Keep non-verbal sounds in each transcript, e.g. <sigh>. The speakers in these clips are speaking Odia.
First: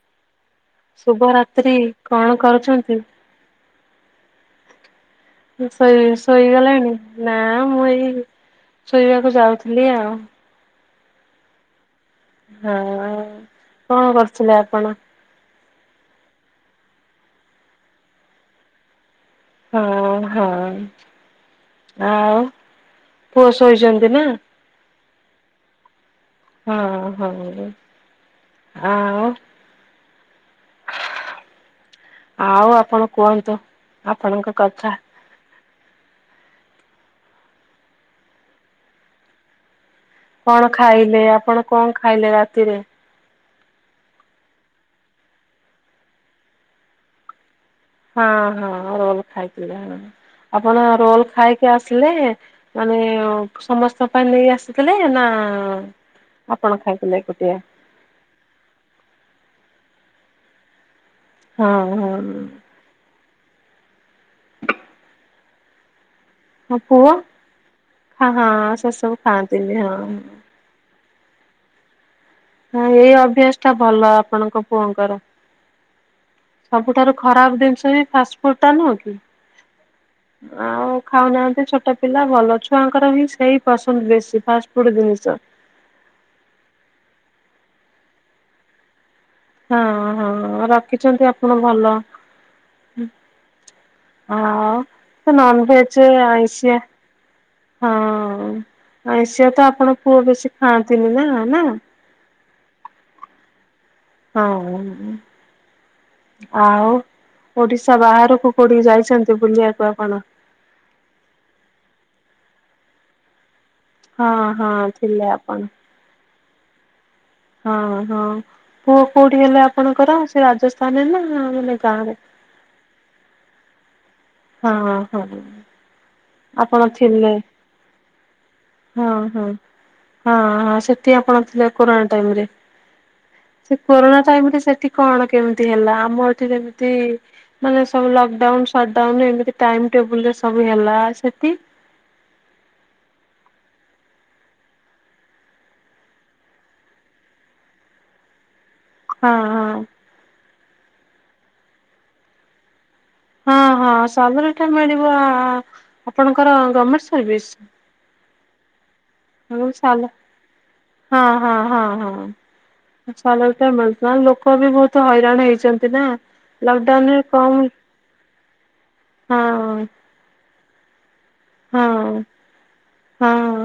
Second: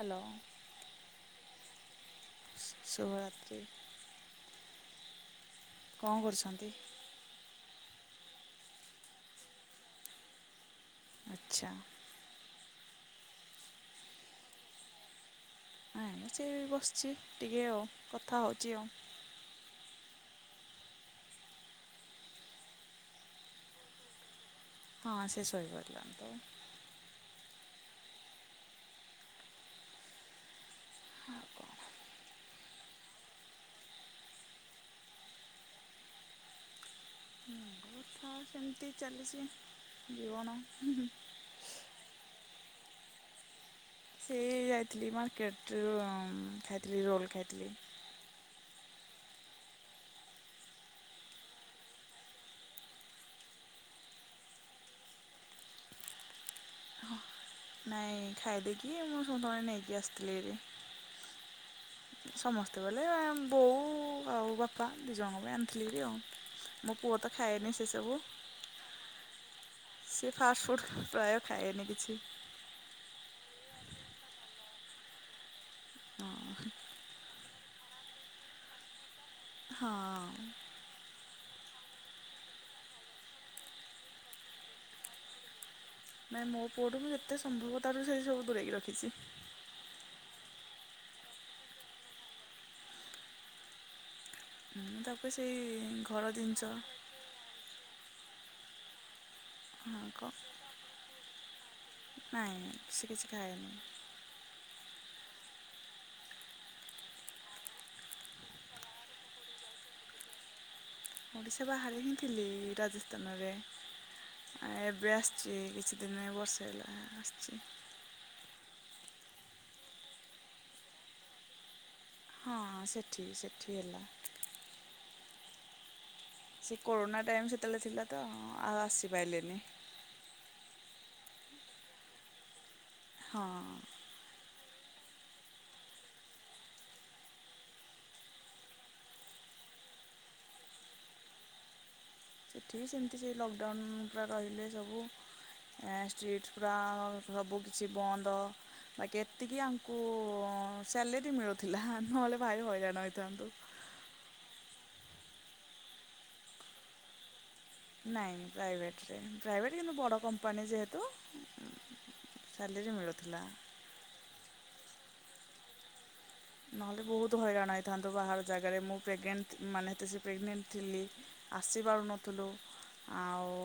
ହ୍ୟାଲୋ। ଶୁଭରାତ୍ରି କଣ କରୁଛନ୍ତି। କି। ଶୋଇ କ'ଣ କରୁଛନ୍ତି ଶୋଇଗଲେଣି ନା ମୁଁ ଏଇ ଶୋଇବାକୁ ଯାଉଥିଲି ଆଉ। ଆଚ୍ଛା। ହଁ କଣ କରୁଥିଲେ ଆପଣ? ନାଇଁ ମ ସେ ବସିଛି ଟିକେ ଆଉ କଥା ହଉଛି ଆଉ। ହଁ ହଁ ଆଉ ପୁଅ ଶୋଇଛନ୍ତି ନା। ହଁ ସେ ସୋଇ ପଡିଲାଣି ତ। ହଁ ହଁ ଆଉ ଆଉ କହ। ଆଉ ଆପଣ କୁହନ୍ତୁ ଆପଣଙ୍କ କଥା। ହଁ ସେମିତି ଚାଲିଛି। ଜୀବନ କଣ ଖାଇଲେ ଆପଣ କଣ ଖାଇଲେ ରାତିରେ। ସେ ଯାଇଥିଲି ମାର୍କେଟରୁ ଖାଇଥିଲି ରୋଲ୍ ଖାଇଥିଲି। ହଁ ହଁ ରୋଲ୍ ଖାଇଥିଲେ ଆପଣ ରୋଲ ଖାଇକି ଆସିଲେ। ମାନେ ସମସ୍ତଙ୍କ ପାଇଁ ନେଇ ଆସିଥିଲେ ନା ଆପଣ ଖାଇଥିଲେ ଏକୁଟିଆ। ନାଇଁ ଖାଇ ଦେଇକି ମୁଁ ସମସ୍ତଙ୍କ ପାଇଁ ନେଇକି ଆସିଥିଲି ଭାରି। ହଁ ହଁ। ସେତେବେଳେ ବୋଉ ଆଉ ବାପା ଦୁଇଜଣଙ୍କ ପାଇଁ ଆଣିଥିଲି ଭାରି ଆଉ। ମୋ ପୁଅ ତ ଖାଏନି ସେ ସବୁ ହଁ ସେ ସବୁ ଖାଆନ୍ତିନି ହଁ। ସେ ଫାଷ୍ଟ ଫୁଡ ପ୍ରାୟ ଖାଏନି କିଛି। ହଁ ଏଇ ଅଭ୍ୟାସ ଟା ଭଲ ଆପଣଙ୍କ ପୁଅଙ୍କର। ହଁ। ସବୁଠାରୁ ଖରାପ ଜିନିଷ ବି ଫାଷ୍ଟଫୁଡ଼୍ ଟା ନୁହଁ କି। ହଁ। ଆଉ ଖାଉନାହାନ୍ତି ଛୋଟ ପିଲା ଭଲ ଛୁଆଙ୍କର ହିଁ ସେଇ ପସନ୍ଦ ବେଶୀ ଫାଷ୍ଟ ଫୁଡ ଜିନିଷ। ନାଇଁ ମୋ ପୁଅଠୁ ଯେତେ ସମ୍ଭବ ତାର ସେ ସବୁ ଦୂରେଇକି ରଖିଛି। ହଁ ହଁ ରଖିଛନ୍ତି ଆପଣ ଭଲ। ମୁଁ ତାକୁ ହଁ ସେଇ ନାଂଭେଜେ ଘର ଜିନିଷ ଆଇସିଆ। ହଁ ଆଏଇସିଆ ତ ଆପଣ ହଁ ପୁଅ କ ବେଶୀ ଖାଆନ୍ତିନି ନା ନା। ନାଇଁ ନାଇଁ ସେ କିଛି ଖାଏନି। ହଁ। ଆଉ ଓଡିଶା ବାହାରକୁ କୋଉଠି ଯାଇଚନ୍ତି ବୁଲିଆକୁ ଆପଣ? ଓଡିଶା ବାହାରେ ହିଁ ଥିଲି ରାଜସ୍ଥାନରେ ହଁ ହଁ ଏବେ ଥିଲେ ଆପଣ ଆସିଚି। ତିନି ବର୍ଷ ହେଲା ଆସିଚି। ହଁ ହଁ ପୁଅ କୋଉଠି ହେଲେ ଆପଣଙ୍କର ସେ ରାଜସ୍ଥାନରେ ନା ମାନେ ଗାଁରେ? ହଁ ସେଠି ସେଠି ହେଲା। ହଁ ହଁ। ସେ ଆପଣ କୋରୋନା ଥିଲେ ଟାଇମ ସେତେବେଳେ ଥିଲା ତ ଆଉ ହଁ ହଁ ଆସିପାଇଲେନି। ହଁ ହଁ ସେଠି ଆପଣ ଥିଲେ କୋରୋନା ଟାଇମରେ ହଁ ସେ କୋରୋନା ଟାଇମରେ ସେଠି କଣ କେମିତି ହେଲା ଆମ ଏଠି ଯେମତି ମାନେ ସବୁ ଲକଡାଉନ୍, ସଟଡାଉନ୍ ଏମତି ଟାଇମ୍ ଟେବୁଲରେ ସବୁ ହେଲା ସେଠି ସେଠି ସେମିତି ସେ ଲକଡାଉନ ପୁରା ରହିଲେ ସବୁ। ଏଁ ଷ୍ଟ୍ରିଟ୍ ପୁରା ସବୁ କିିଛି ବନ୍ଦ। ବାକି ହଁ ଏତିକି ହଁ ଆଙ୍କୁ ସ୍ୟାଲେରି ମିଳୁଥିଲା ନହେଲେ ଭାରି ହଇରାଣ ହୋଇଥାନ୍ତୁ। ହଁ ହଁ ସବୁ ରିଟନ ମିଳିବ ଆପଣଙ୍କର ଗମେଣ୍ଟ ସର୍ଭିସ? ନାଇଁ ପ୍ରାଇଭେଟରେ ହଁ ପ୍ରାଇଭେଟ କିନ୍ତୁ ସାଲ ବଡ଼ କମ୍ପାନୀ ଯେହେତୁ ହଁ ହଁ ହଁ ସାଲେରୀ ମିଳୁଥିଲା। ନା ଲୋକ ବି ବହୁତ ହଇରାଣ ହେଇଚନ୍ତି ନା। ନହେଲେ ଲକଡାଉନ ରେ ବହୁତ କମ ହଇରାଣ ହେଇଥାନ୍ତୁ ବାହାର ଜାଗାରେ ମୁଁ ପ୍ରେଗନେଣ୍ଟ ହଁ ମାନେ ତ ସେ ପ୍ରେଗନେଣ୍ଟ ଥିଲି। ଆସି ହଁ ପାରୁନଥିଲୁ ଆଉ ହଁ।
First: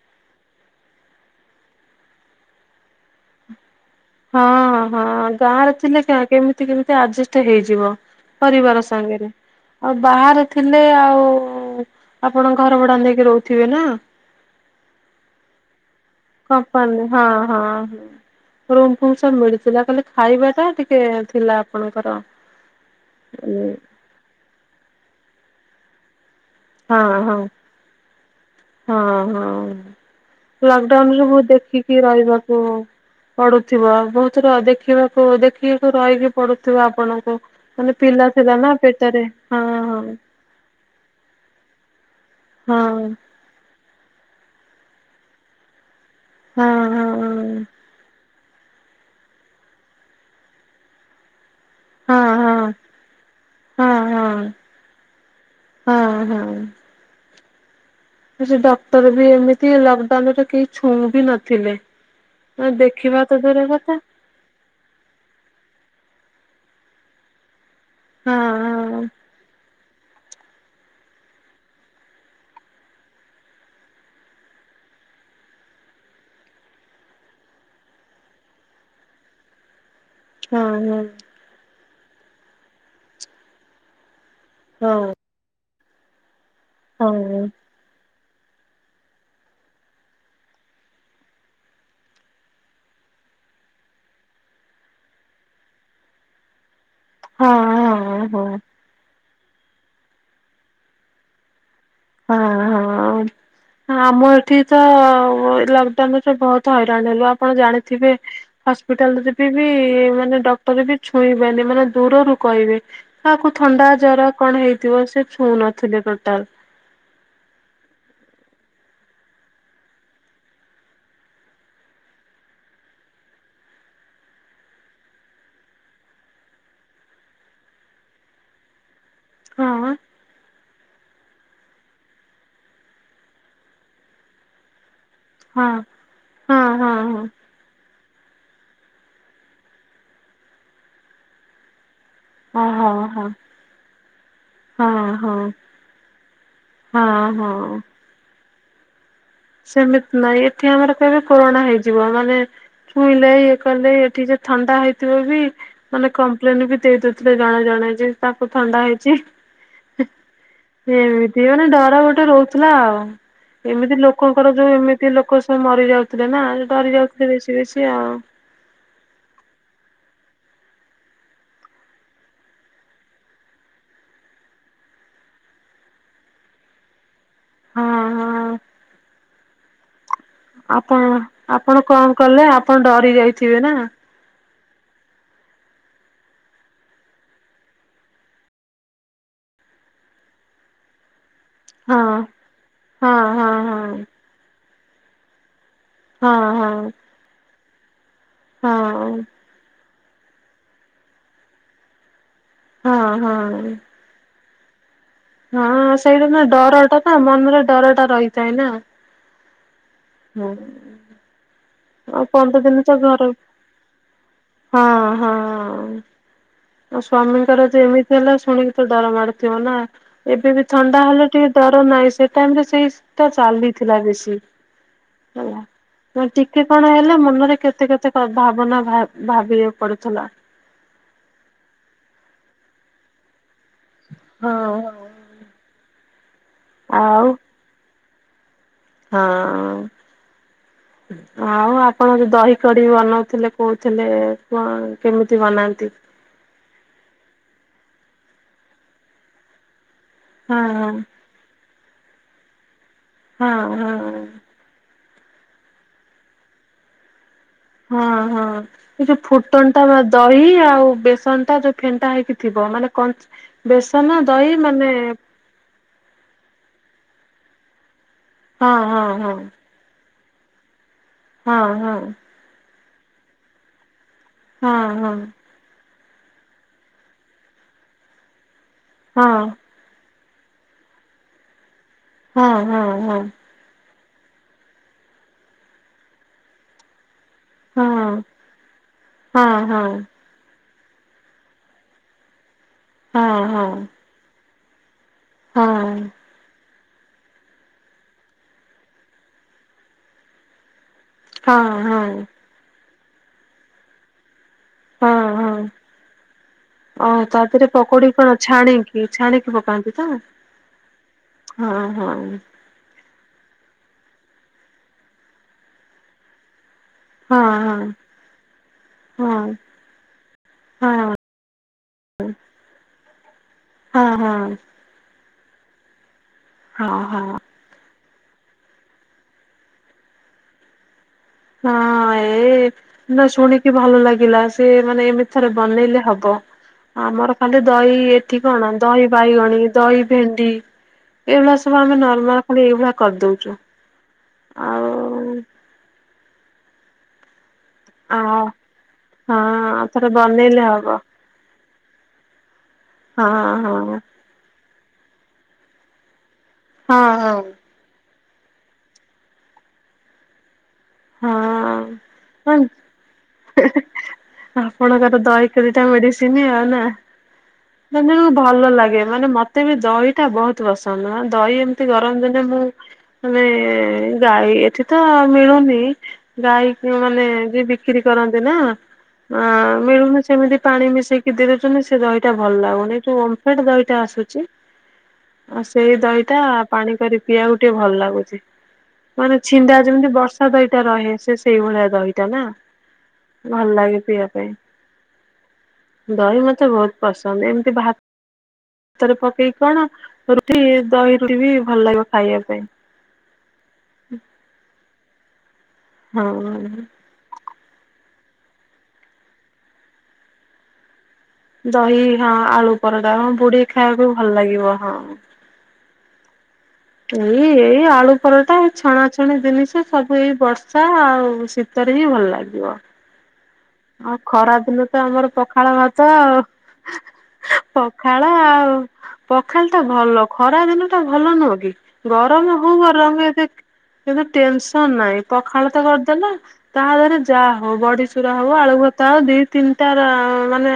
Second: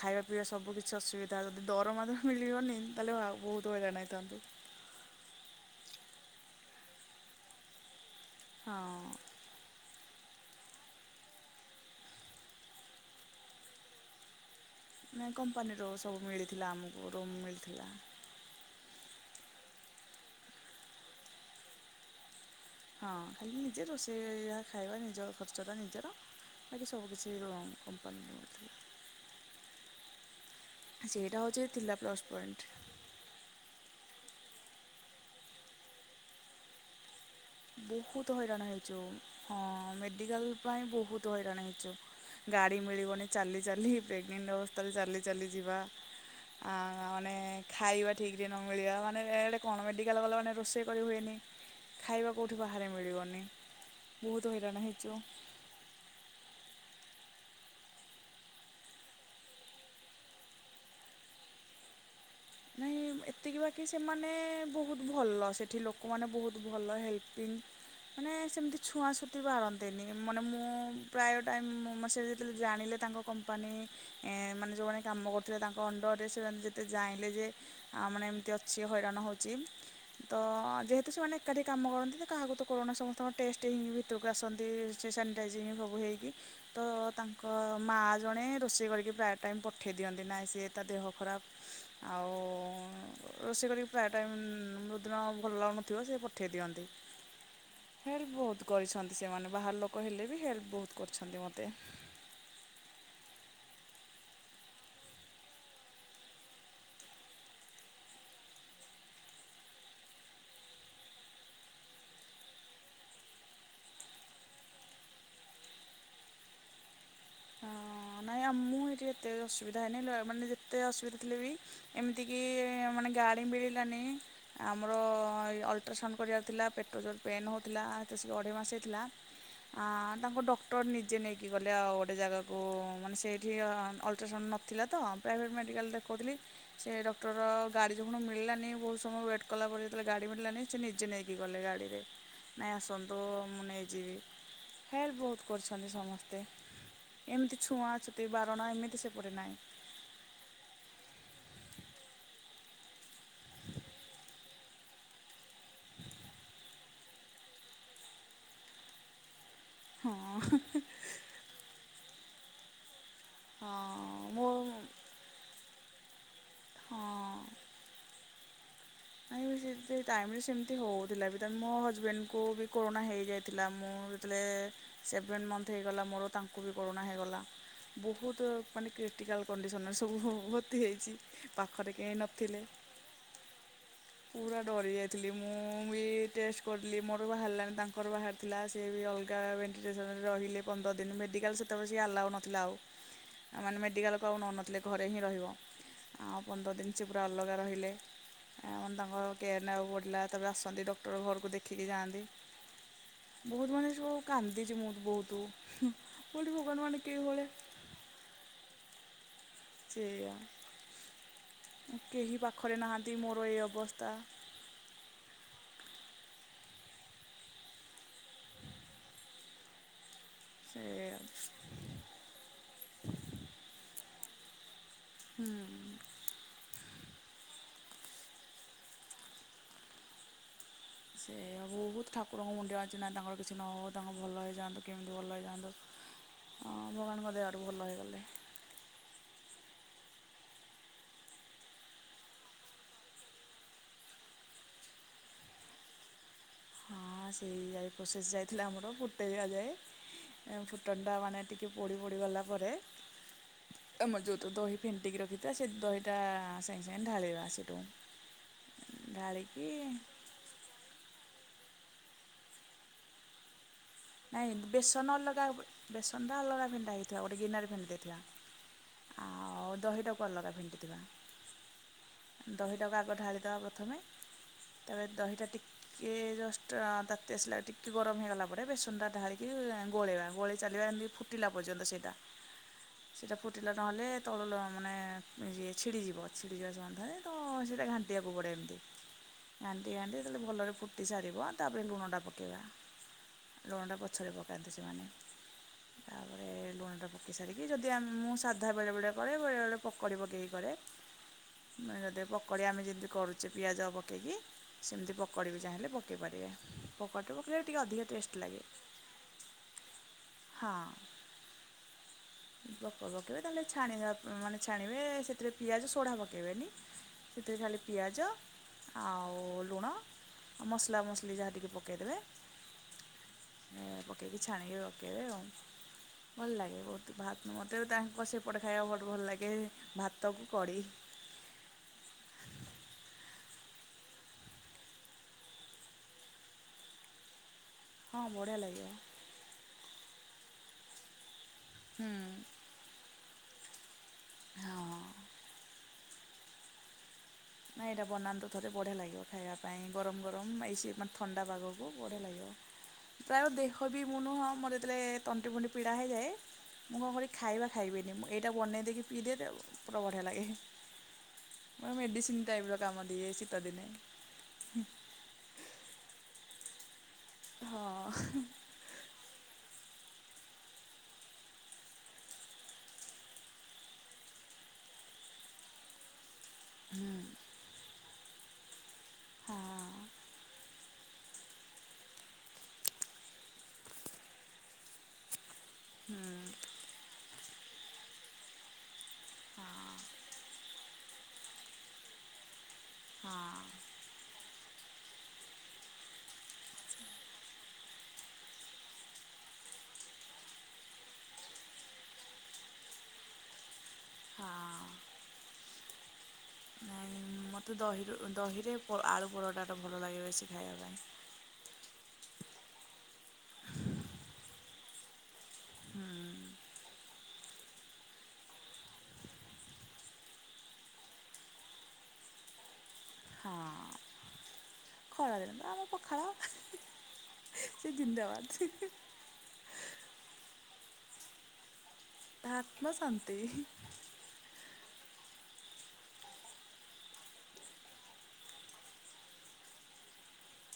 ଖାଇବା ପିଇବା ସବୁ କିଛି ଅସୁବିଧା ଯଦି ଦରମା ତ ମିଳିବନି ତାହେଲେ ବହୁତ ହଇରାଣ ହେଇ ହଁ ହଁ ଗାଁରେ ଥିଲେ କେମିତି କେମିତି ଆଡଜେଷ୍ଟ ହେଇଯିବ। ପରିବାର ହଁ ସାଙ୍ଗରେ। ଆଉ ବାହାରେ ଥିଲେ ଆଉ ଆପଣ ଘର ଭଡାନେଇକି ରହୁଥିବେ ନା। ମାନ କମ୍ପାନୀରୁ ସବୁ ମିଳିଥିଲା ଆମକୁ ରୁମ୍ ମିଳିଥିଲା। ରୁମ୍ ଫୁମ୍ ସବୁ ମିଳିଥିଲା ଖାଲି ଖାଇବା ଟା ଟିକେ ଥିଲା ଆପଣଙ୍କର। ହଁ ଖାଲି ନିଜେ ରୋଷେଇ ଆ ଖାଇବା ନିଜ ଖର୍ଚ୍ଚଟା ନିଜର ବାକି ହଁ ସବୁକିଛି ହଁ <unintelligible> କମ୍ପାନୀ। ହଁ ହଁ ସେଇଟା ଲକଡାଉନରୁ ହେଉଛି ଥିଲା ଦେଖିକି ପ୍ଲସ୍ ପଏଣ୍ଟ। ରହିବାକୁ ପଢୁଥିବ ବହୁତ ର ଦେଖିବାକୁ ଦେଖିବାକୁ ରହିକି ପଡୁଥିବ ଆପଣଙ୍କୁ ମାନେ ବହୁତ ପିଲା ଥିଲା ହଇରାଣ ନା ପେଟରେ ହଁ ହଁ। ସେଥିପାଇଁ ବହୁତ ହଇରାଣ ହେଇଚୁ ଗାଡି ହଁ ମିଳିବନି ଚାଲି ଚାଲି ପ୍ରେଗନେଣ୍ଟ ଅବସ୍ଥାରେ ଚାଲି ଚାଲି ଯିବା। ହଁ ଆ ହଁ ମାନେ ହଁ। ଖାଇବା ଠିକ୍ କି ନ ମିଳିବା ମାନେ କଣ ମେଡିକାଲ୍ ଗଲ ମାନେ ରୋଷେଇ କରିହୁଏନି ହଁ ଖାଇବା କେଉଁଠି ହଁ ବାହାରେ ମିଳିବନି ହଁ ବହୁତ ହଁ ହଇରାଣ ହେଇଚୁ ହଁ ହଁ। ସେ ଡକ୍ଟର ବି ଏମିତି ଲକଡାଉନ ରେ କେହି ଛୁଉଁ ବି ନଥିଲେ ଦେଖିବା ତ ଦୂରେ କଥା। ମାନେ ବହୁତ ଭଲ ସେଠି ଲୋକମାନେ ବହୁତ ଭଲ ହେଲ୍ପିଙ୍ଗ ମାନେ ସେମିତି ହଁ ଛୁଆଁ ଛୁତି ବାରନ୍ତିନି। ମାନେ ମୁଁ ପ୍ରାୟ ଟାଇମ୍ ମ ସେ ଯେତେବେଳେ ଜାଣିଲେ ତାଙ୍କ କମ୍ପାନୀ ଏ ମାନେ ଯୋଉମାନେ କାମ କରୁଥିବେ ତାଙ୍କ ଅଣ୍ଡରରେ ସେମାନେ ଯେତେ ଯାଇଁ କହିଲେଯେ ଆ ମାନେ ଏମିତି ଅଛି ହଇରାଣ ହଉଚି ତ ହଁ ହଁ ଯେହେତୁ ସେମାନେ ଏକାଠି କାମ କରନ୍ତି କାହାକୁ ତ କରୋନା ସମସ୍ତଙ୍କ ଟେଷ୍ଟ ହିଁ ଭିତରକୁ ଆସନ୍ତି ସେ ହଁ। ସାନି ଟାଇଜଙ୍ଗ୍ ସବୁ ହେଇକି ତ ହଉ ହଉ ତାଙ୍କ ମା ଜଣେ ରୋଷେଇ କରିକି ପ୍ରାୟ ଟାଇମ୍ ପଠେଇ ଦିଅନ୍ତି ନାଇଁ ସିଏ ତା ଦେହ ଖରାପ୍ ଆଉ ରୋଷେଇ କରିକି ପ୍ରାୟ ଟାଇମ୍ ଯୋଉଦିନ ଭଲ ଲାଗୁନଥିବ ସେ ପଠେଇ ଦିଅନ୍ତି। ହଁ ହଁ ହେଲ୍ପ ହଁ ବହୁତ୍ କରିଚନ୍ତି ସେମାନେ ବାହାର ଲୋକ ହେଲେ ବି ହେଲ୍ପ ବହୁତ୍ କରିଛନ୍ତି ମତେ। ହଁ ହଁ। ଆମ ଏଠିତ ଲଙ୍ଗଡାଉନରେ ବହୁତ୍ ହଇରାଣ ହେଲୁ ଆପଣ ଜାଣିଥିବେ। ହସ୍ପିଟାଲରେ ବି ବି ମାନେ ଡକ୍ଟର ବି ଛୁଇଁବେନି ମାନେ ଦୂରରୁ କହିବେ। କାହାକୁ ଥଣ୍ଡା ଜର କଣ ହେଇଥିବ ସେ ଛୁଁ ନଥିଲେ ଟୋଟାଲ୍। ହଁ ନାଇଁ ମୁଁ ଏଠି ଏତେ ଅସୁବିଧା ହେଇନି ମାନେ ଯେତେ ଅସୁବିଧା ଥିଲେ ବି ଏମିତି କି ମାନେ ଗାଡ଼ି ମିଳିଲାନି ଆମର ଅଲଟ୍ରାସାଉଣ୍ଡ କରିବାର ଥିଲା ପେଟ ଜୋରରେ ପେନ୍ ହେଉଥିଲା ତ ଅଢ଼େଇ ମାସ ହେଇଥିଲା। ହଁ ଆ ତାଙ୍କୁ ଡକ୍ଟର ନିଜେ ନେଇକି ଗଲେ ଆଉ ଗୋଟେ ଜାଗାକୁ ମାନେ ସେଇଠି ଅଲଟ୍ରାସାଉଣ୍ଡ ନଥିଲା ତ ପ୍ରାଇଭେଟ୍ ହଁ। ମେଡ଼ିକାଲ୍ ଦେଖଉଥିଲି ହଁ ସେ ହଁ ହଁ ଡକ୍ଟର ଗାଡ଼ି ଯୋଭଳି ମିଳିଲାନି ବହୁତ୍ ସମୟ ୱେଟ୍ କଲା ପରେ ଯେତେବେଳେ ଗାଡ଼ି ମିଳିଲାନି ସେ ନିଜେ ନେଇକି ଗଲେ ଗାଡ଼ିରେ। ହଁ ନାଇଁ ହଁ ଆସନ୍ତୁ ହଁ ମୁଁ ନେଇଯିବି ହଁ ହେଲ୍ପ ବହୁତ୍ ହଁ। କରିଚନ୍ତି ସମସ୍ତେ। ହଁ ଏମିତି ହଁ ଛୁଆଁ ଛୁନ୍ତି ବାରଣ ଏମିତି ସେପଟେ ନାହିଁ। ସେମିତି ନାହିଁ ଏଠି ଆମର କହିବେ କୋରୋନା ହେଇଯିବ ମାନେ ଛୁଇଁଲେ ଇଏ କଲେ ଏଠି ସେ ଥଣ୍ଡା ହେଇଥିବ ବି ମାନେ କମ୍ପ୍ଲେନ ବି ଦେଇଦେଉଥିଲେ ଜଣେ ଜଣେ ଯେ ତାକୁ ଥଣ୍ଡା ହେଇଚି। ହଁ। ଏମିତି ମାନେ ଡର ଗୋଟେ ରହୁଥିଲା ଆଉ। ଏମିତି ହଁ। ମୋ ଲୋକଙ୍କର ଯୋଉ ଏମିତି ଲୋକ ସବୁ ମରି ଯାଉଥିଲେନା ସେଡରି ହଁ। ଯାଉଥିଲେ ବେଶୀ ବେଶୀ ଆଉ। ନାଇବେ ସେମିତି ଟାଇମ୍ ରେ ସେମିତି ହଉଥିଲା ବି ଦେନ୍ ମୋ ହଜବେଣ୍ଡକୁ ବି କରୋନା ହେଇଯାଇଥିଲା ମୁଁ ଯେତେବେଳେ ସେଭେନ୍ ମନ୍ଥ ହେଇଗଲା ମୋର ତାଙ୍କୁ ବି କରୋନା ହୋଇଗଲା। ହଁ ବହୁତ୍ ହଁ ମାନେ କ୍ରିଟିକାଲ୍ କଣ୍ଡିସନରେ ସବୁ ମତେ ହେଇଚି ପାଖରେ କେହିନଥିଲେ। ଡରିଯାଇ ଥିବେ ନା। ପୁରା ଡରି ଯାଇଥିଲି ମୁଁ ବି ଟେଷ୍ଟ କରିଲି ମୋର ବାହାରିଲାନି ତାଙ୍କର ବାହାରି ଥିଲା ସେ ବି ଅଲଗା ଭେଣ୍ଟିଲେସନରେ ରହିଲେ ପନ୍ଦର ଦିନ ମେଡ଼ିକାଲ୍ ସେ ସେତେବେଳେ ସିଏ ହଁ ଆଲାଉ ନଥିଲା ଆଉ ହଁ ହଁ ଆମାନେ ହଁ। ମେଡିକାଲ୍ ଘରକୁ ନଉନଥିଲେ ଘରେ ହିଁ ରହିବ ହଁ ଆଉ ହଁ ପନ୍ଦର ଦିନ ସେ ପୁରା ଅଲଗା ରହିଲେ। ହଁ ଆଉ ତାଙ୍କର କେୟାର ନେବାକୁ ପଡ଼ିଲା ତାପରେ ଆସନ୍ତି ଡକ୍ଟର ଘରକୁ ଦେଖିକି ଯାଆନ୍ତି। ହଁ ହଁ। ବହୁତ୍ ମାନେ ସବୁ କାନ୍ଦିଚି ମୁଁ ବହୁତ୍ ହଁ ସେଇଟାନା ଡରଟାନା କେଉଁଭଳିଆ ମନରେ ଡର ଟା ରହିଥାଏ ନା। ସେଇଆ। ହଁ ଆଉ କେହି ପନ୍ଦର ପାଖରେ ଦିନ ତ ନାହାଁନ୍ତି ଘର ମୋର ଏ ଅବସ୍ଥା। ହଁ ହଁ। ଆଉ ସ୍ଵାମୀଙ୍କର ଯେ ଏମିତି ହେଲେ ଶୁଣିକିତ ଡର ମାଡ଼ୁଥିବନା ଏବେ ବି ସେ ଥଣ୍ଡା ହେଲେ ଟିକେ ଡର ନାହିଁ ସେ ଟାଇମିରେ ସେଇଟା ଚାଲିଥିଲା ବେଶୀ ହୁଁ ହେଲା ନା ଟିକେ କଣ ହେଲେ ମନରେ କେତେ କେତେ ଭାବନା ଭାବି ଭାବିବାକୁ ପଡ଼ୁଥିଲା। ସେଇୟା ବହୁତ୍ ଠାକୁରଙ୍କୁ ମୁଣ୍ଡିଆ ମାରିଚି ନାଇଁ ତାଙ୍କର କିଛି ନ ହଉ ତାଙ୍କ ଭଲ ହଁ। ହେଇଯାଆନ୍ତୁ କେମି ଭଲ ହେଇଯାଆନ୍ତୁ ହଁ ଆଉ ଭଗବାନଙ୍କ ଦୟାରୁ ଭଲ ହେଇଗଲେ। ହଁ। ଆଉ ଆପଣ ଯୋଉ ଦହି କଡ଼ି ବନଉଥିଲେ କହୁଥିଲେ କଣ କେମିତି ବନାନ୍ତି? ହଁ ସେଇ ଯାଇ ପ୍ରୋସେସ ଯାଇଥିଲା ଆମର ଫୁଟେଇ ଦିଆ ଯାଏ ହଁ ଫୁଟଣ ଟା ମାନେ ଟିକେ ପୋଡ଼ି ପୋଡ଼ି ଗଲା ପରେ ହଁ ହଁ। ଆମର ହଁ। ଯଉତ ଦହି ଫିଣ୍ଟିକି ରଖିଥିବା ସେ ଦହିଟା ସାଙ୍ଗେ ସାଙ୍ଗେ ଢାଳିବା ଆସି। ହଁ ହଁ କି ଯଉ ଫୁଟଣ ଟା ଦହି ଆଉ ବେସନ ଟା ଯୋଉ ଫେନ୍ଟା ହେଇକି ଥିବ ମାନେ କଣ ନାଇଁ ବେସନ ଅଲଗା ବେସନଟା ଅଲଗା ଫେଣ୍ଟା ହେଇଥିବା ଗୋଟେ ଗିନାରେ ଫେଣ୍ଟି ହଁ ହଁ ଦେଇଥିବା। ଆଉ ଦହିଟାକୁ ଅଲଗା ଫେଣ୍ଟିଥିବା। ହଁ ହଁ। ଦହିଟାକୁ ଆଗ ଢାଳିିଦବା ପ୍ରଥମେ ହଁ ତାପରେ ହଁ ଦହିଟା ଟିକେ ଟିକେ ଜଷ୍ଟ ତାତି ଆସିଲା ଟିକେ ଗରମ ହେଇଗଲା ପରେ ବେସନ ଟା ହଁ ଢାଳିକି ଗୋଳେଇବା, ଗୋଲେଇକି ଚାଲିବା ଏମତି ଫୁଠିଲା ପର୍ଯ୍ୟନ୍ତ ସେଇଟା। ହଁ ହଁ ହଁ। ଟିଲ ନହେଲେ ତଳୁ ମାନେ ଏ ଛିଡ଼ିଯିବ ଛିଡ଼ିଯିବ ସମ୍ବନ୍ଧରେ ତ ସେଇଟା ଘାଣ୍ଟିିବାକୁ ହଁ ପଡେ ଏମିତି ହଁ ହଁ। ଘାଣ୍ଟି ଘାଣ୍ଟି ତା ଭଲରେ ଫୁଟି ସାରିବ ତା ପରେ ଲୁଣଟା ପକେଇବା। ହଁ ହଁ ଲୁଣଟା ପଛରେ ପକାନ୍ତି ସେମାନେ। ହଁ। ତାପରେ ଲୁଣଟା ପକେଇ ସାରିକି ଯଦି ଆ ମୁଁ ସାଧା ବେଳେବେଳେ କରେ ବେଳେବେଳେ ପକୁଡି ପକେଇ କରେ। ହଁ <unintelligible> ପକୋଡ଼ି ଆମେ ଯେମିତି କରୁଛେ ପିଆଜ ପକେଇକି ସେମିତି ହଁ ପକୋଡି ବି ହଁ। ଚାହିଁଲେ ପକାଇ ପାରିବା ଓ ପକୋଡ଼ ତା ପକେଇବା ଦେହରେ ଟିକେ ଅଧିକା ପକୋଡି କଣ ଟେଷ୍ଟ। ଲାଗେ ଛାଣିକି ଛାଣିକି ପକାନ୍ତି ତ ହଁ ହଁ। ପୋକ ପକେଇବେ ତାହେଲେ ଛାଣିବେ ମାନେ ଛାଣିବେ ସେଥିରେ ପିଆଜ ସୋଢା ପକେଇବେନି। ହଁ ସେଥିରେ ହଁ ଖାଲି ପିଆଜ ହଁ ଆଉ ଲୁଣ ହଁ ମସଲା ମସଲି ଯାହା ଟି ପ ଦେଇଦେବେ। ହଁ ହଁ ପକେଇକି ଛାଣିକି ରକେଇବେ ଆଉ ଭଲ ଲାଗେ ହଁ ବହୁତ ହଁ। ଭାତ ମତେ ତାଙ୍କ ସେ କପଟ ଖାଇବା ବହୁଟ ଭଲ ଲାଗେ ଭାତକୁ କଢି। ହଁ ଏଇ ନା ଶୁଣିକି ଭଲ ଲାଗିଲା ସେ ମାନେ ଏମିତି ଥରେ ବନେଇଲେ ହବ ଆମର ତାହଲେ ଦହି ହଁ ଏଠି ବଢ଼ିଆ କଣ ଲାଗିବ ଦହି ବାଇଗଣୀ ଦହି ଭେଣ୍ଡି ଏଇ ମାସ ପା ଆମେ ହୁଁ ନର୍ମାଲ ଖାଲି ଏଇଭଳିଆ କରିଦଉଛୁ। ଆଉ ହଁ। ନାଇଁ ଏଇଟା ଆ ବନାନ୍ତୁ ଥରେ ବଢିଆ ଲାଗିବ ଖାଇବା ପାଇଁ ହଁ ଥରେ ଗରମ ଗରମ ବନେଇଲେ ହବ <unintelligible> ମା ଥଣ୍ଡା ପାଗକୁ ବଢ଼ିଆ ଲାଗିବ ହଁ ପ୍ରାୟ ଦେହ ବି ହଁ ମୁଁ ନୁହଁ ମୋରେ ଯେତେବେଳେ ତଣ୍ଟି ପଣ୍ଟି ପିଡ଼ା ହେଇଯାଏ ମୁଁ ହଁ କଣ କରି ହଁ। ଖାଇବା ଖାଇବେନି ମୁଁ ଏଇଟା ବନେଇ ଦେଇକି ପିଇଦିଏ ପୁରା ବଢ଼ିଆ ଲାଗେ ମର ମେଡ଼ିସିନ୍ ହଁ ଟାଇପର କାମ ଦିଏ ଶୀତଦିନେ। ଆପଣଙ୍କର ଦହି ତିନିଟା ମେଡିସିନ ଆଉ ନା। ହଁ। ମାନେ ହଁ ଭଲ ଲାଗେ ମାନେ ମତ୍ ତେବି ଦହିଟା ବହୁତ ପସନ୍ଦ ଦହି ଏମିତି ଗରମ ଦିନେ ମୁଁ ମାନେ ଗାଈ ଏଠି ତ ମିଳୁନି। ଗାଈ ଘିଅ ମାନେ ଯିଏ ବିକ୍ରି କରନ୍ତି ନା ଆ ହୁଁ ମିଳୁନ ସେମିତି ପାଣି ମିଶେଇକି ଦେଇ ଦଉଛନ୍ତି ସେ ଦହିଟା ଭଲ ଲାଗୁନି ଯୋଉ ଓମ୍ଫେଡ ଦହିଟା ଆସୁଛି। <inaudible> ଆଉ ସେଇ ଦହିଟା ପାଣି କରି ପିଇବାକୁ ଟିକେ ଭଲ ଲାଗୁଛି ମାନେ ଛିଣ୍ଡା ଯେମିତି ବର୍ଷା ଦଇ ରହେ ସେ ସେଇଭଳିଆ ଦହିଟା ନା। ହଁ। ଭଲ ଲାଗେ ପିଇବା ପାଇଁ ଦହି ମତେ ବହୁତ ପସନ୍ଦ ଏମିତି ଭା ତରେ ପକେଇକି କଣ ରୁଟି ଦହି ରୁଟି ବି ଭଲ ଲାଗିବ ଖାଇବା ପାଇଁ। ହଁ। ହଁ। ନାଇଁ ମୋତେ ଦହିରୁ ଦହିରେ ଆଳୁ ପରଟାଟା ଭଲ ଲାଗେ ବେଶୀ ଖାଇବା ପାଇଁ ଦହି ହଁ ଆଳୁ ପରଟା ହଁ ବୁଢେଇକି ଖାଇବାକୁ ଭଲ ଲାଗିବ ହଁ। ହଁ। ଏଇ ଏଇ ଆଳୁ ପରଟା ଏଇ ଛଣାଛଣି ଜିନିଷ ସବୁ ଏଇ ବର୍ଷା ଆଉ ଶୀତ ସିତରେ ହିଁ ଭଲ ଲାଗିବ। ହଁ ଆଉ ଖରା ଦିନ ତ ଆମର ଖରାଦିନ ତ ପଖାଳ ଆମ ଭାତ ଆଉ ପଖାଳ। ସେ ପଖାଳ ଜିନ୍ଦାବାଦ ଆଉ ପଖାଳ ଟା ଭଲ ଖରା ଦିନ ଟା ଭଲ ନୁହଁ କି? ତା ଗରମ ହଉ ଆତ୍ମା ବରଙ୍ଗ <inaudible> ଶାନ୍ତି। ଦେ କିନ୍ତୁ ଟେନସନ ନାହିଁ ପଖାଳ ତ କରିଦେଲା ତାହା ଦେହରେ ଯାହା ହଉ ବଢିଚୁର ଆଳୁ ଭତା ହବ ଦି ତିନିଟା ମାନେ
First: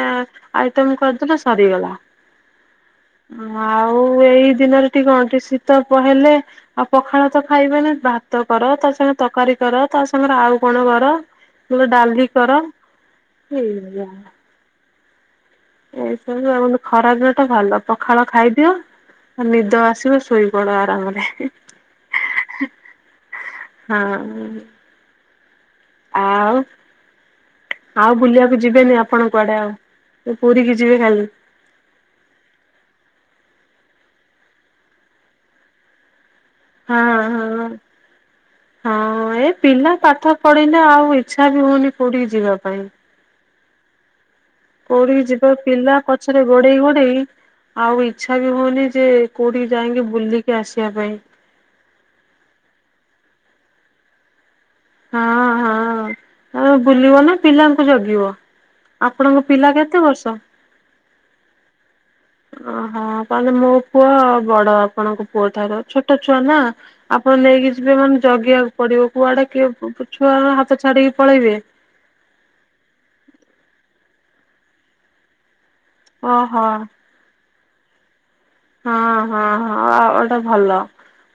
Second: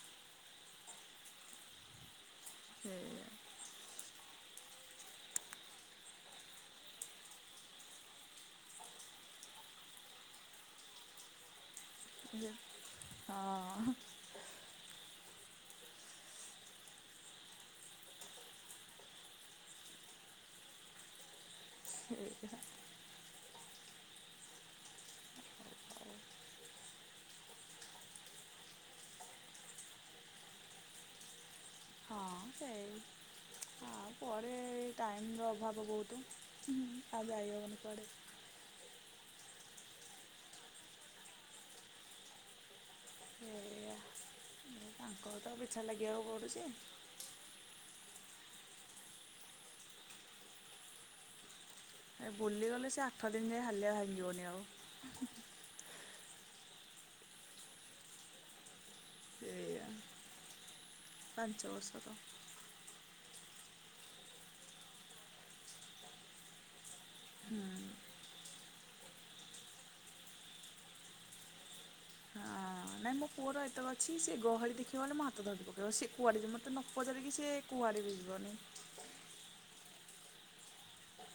ଆଇଟମ କରିଦେଲେ ସରିଗଲା। ହୁଁ। ଆଉ ଏଇ ଦିନରେ ଟିକେ କଣ ଟିକେ ଶୀତ ହେଲେ ଆଉ ପଖାଳ ତ ଖାଇବେନି ଭାତ କର ତା ସାଙ୍ଗରେ ତରକାରୀ କର ତା ସାଙ୍ଗରେ ଆଉ କଣ କର। ଗେଟେ ଡାଲି ହଁ କର ହେଇ ଏଇସବୁ ଆଉ ଖରା ଦିନ ଟା ଭଲ ପଖାଳ ଖାଇଦିଅ। ଆଉ ନିଦ ଆସିବ ଶୋଇପଡ ଆରାମରେ। <unintelligible> ହଁ। ଆଉ? ଆଉ ବୁଲିବାକୁ ଯିବେନି ଆପଣ କୁଆଡେ ଆଉ ପୁରୀ କିି ଯିବେ ଖାଲି। ହଁ ସେଇ। ହଁ ପରେ। ସେଇ ଟାଇମର ଅଭାବ ବହୁତ। ହୁଁ, ହଁ ଆଉ ହଁ। ଯାଇହବନି କୁଆଡ଼େ ହଁ ଏ ପିଲା ପାଠ ପଢିଲେ ଆଉ ଇଚ୍ଛା ବି ହଉନି ପୋଉଠିକି ଯିବା ପାଇଁ। ଏଇଆ। କୋଠୀ ଯିବ ପିଲା ପଛରେ ପଡ଼ୁଛି ଗୋଡେଇ ଗୋଡେଇ ଆଉ ଇଚ୍ଛା ବି ହଉନି ଯେ କୋଉଠିକି ଯାଇକି ବୁଲିକି ଆସିବା ପାଇଁ। ଏ ବୁଲିଗଲେ ସେ ଆଠ ଦିନ ଯାଏ ହାଲିଆ ଭାଙ୍ଗିିବନି ଆଉ। ହଁ ହଁ ବୁଲିବ ନା ପିଲାଙ୍କୁ ଜଗିବ। ଆପଣଙ୍କ ପିଲା କେତେ ବର୍ଷ? ପାଞ୍ଚବର୍ଷ ର। ଓହଁ ତାହେଲେ ମୋ ପୁଅ ବଡ ଆପଣଙ୍କ ପୁଅ ଠାରୁ ଛୋଟ ଛୁଆ ନା। ଆପଣ ନେଇକି ଯିବେ ମାନେ ଜଗିବାକୁ ପଡିବ କୁଆଡେ କିଏ ଛୁଆ ହାତ ଛାଡିକି ପଳେଇବେ ହଁ ନାଇଁ ମୋ ପୁଅର ଏତେକ ଅଛି ସେ ଗହଳି ଦେଖିବାଲେ ମୋ ହାତ ଧଡ଼ି ପକେଇବ ସେ କୁଆଡେ ଓହୋ ଯେ ମୋତେ ନ ପଚାରିକି ସେ କୁଆଡେବି ଯିବନି। ହଁ ହଁ ହଁ ଆଉ ଗୋଟେ ଭଲ।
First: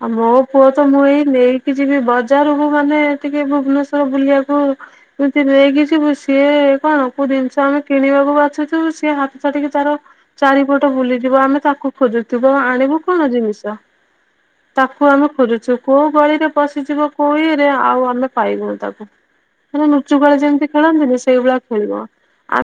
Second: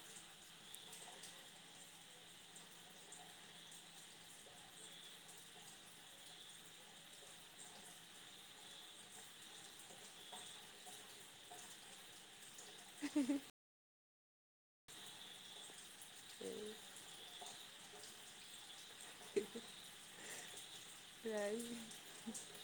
ଆଉ ମୋ ପୁଅ ତ ମୁଁ ଏଇ ନେଇକି ଯିବି ବଜାରକୁ ମାନେ ଟିକେ ଭୁବନେଶ୍ୱର ବୁଲିବାକୁ ଏମିତି ନେଇକି ଯିବୁ ସିଏ କଣ କୋଉ ଜିନିଷ ଆମେ କିଣିବାକୁ ବାଛୁଥିବୁ ସିଏ ହାତ ଛାଟିକି ତାର ଚାରିପଟ ବୁଲିଯିବ ଆମେ ତାକୁ ଖୋଜୁଥିବ ଆଣିବୁ କଣ ଜିନିଷ। ତାକୁ ଆମେ ଖୋଜୁଛୁ କୋଉ ଗଳିରେ ବସିଯିବ କୋଉ ଇରେ ଆଉ ଆମେ ପାଇବୁନି ତାକୁ। ମାନେ କୁଚୁକୁଳା ଯେମିତି ଖେଳନ୍ତିନି ସେଇଭଳିଆ ଖେଳିବ। ପ୍ରାଇ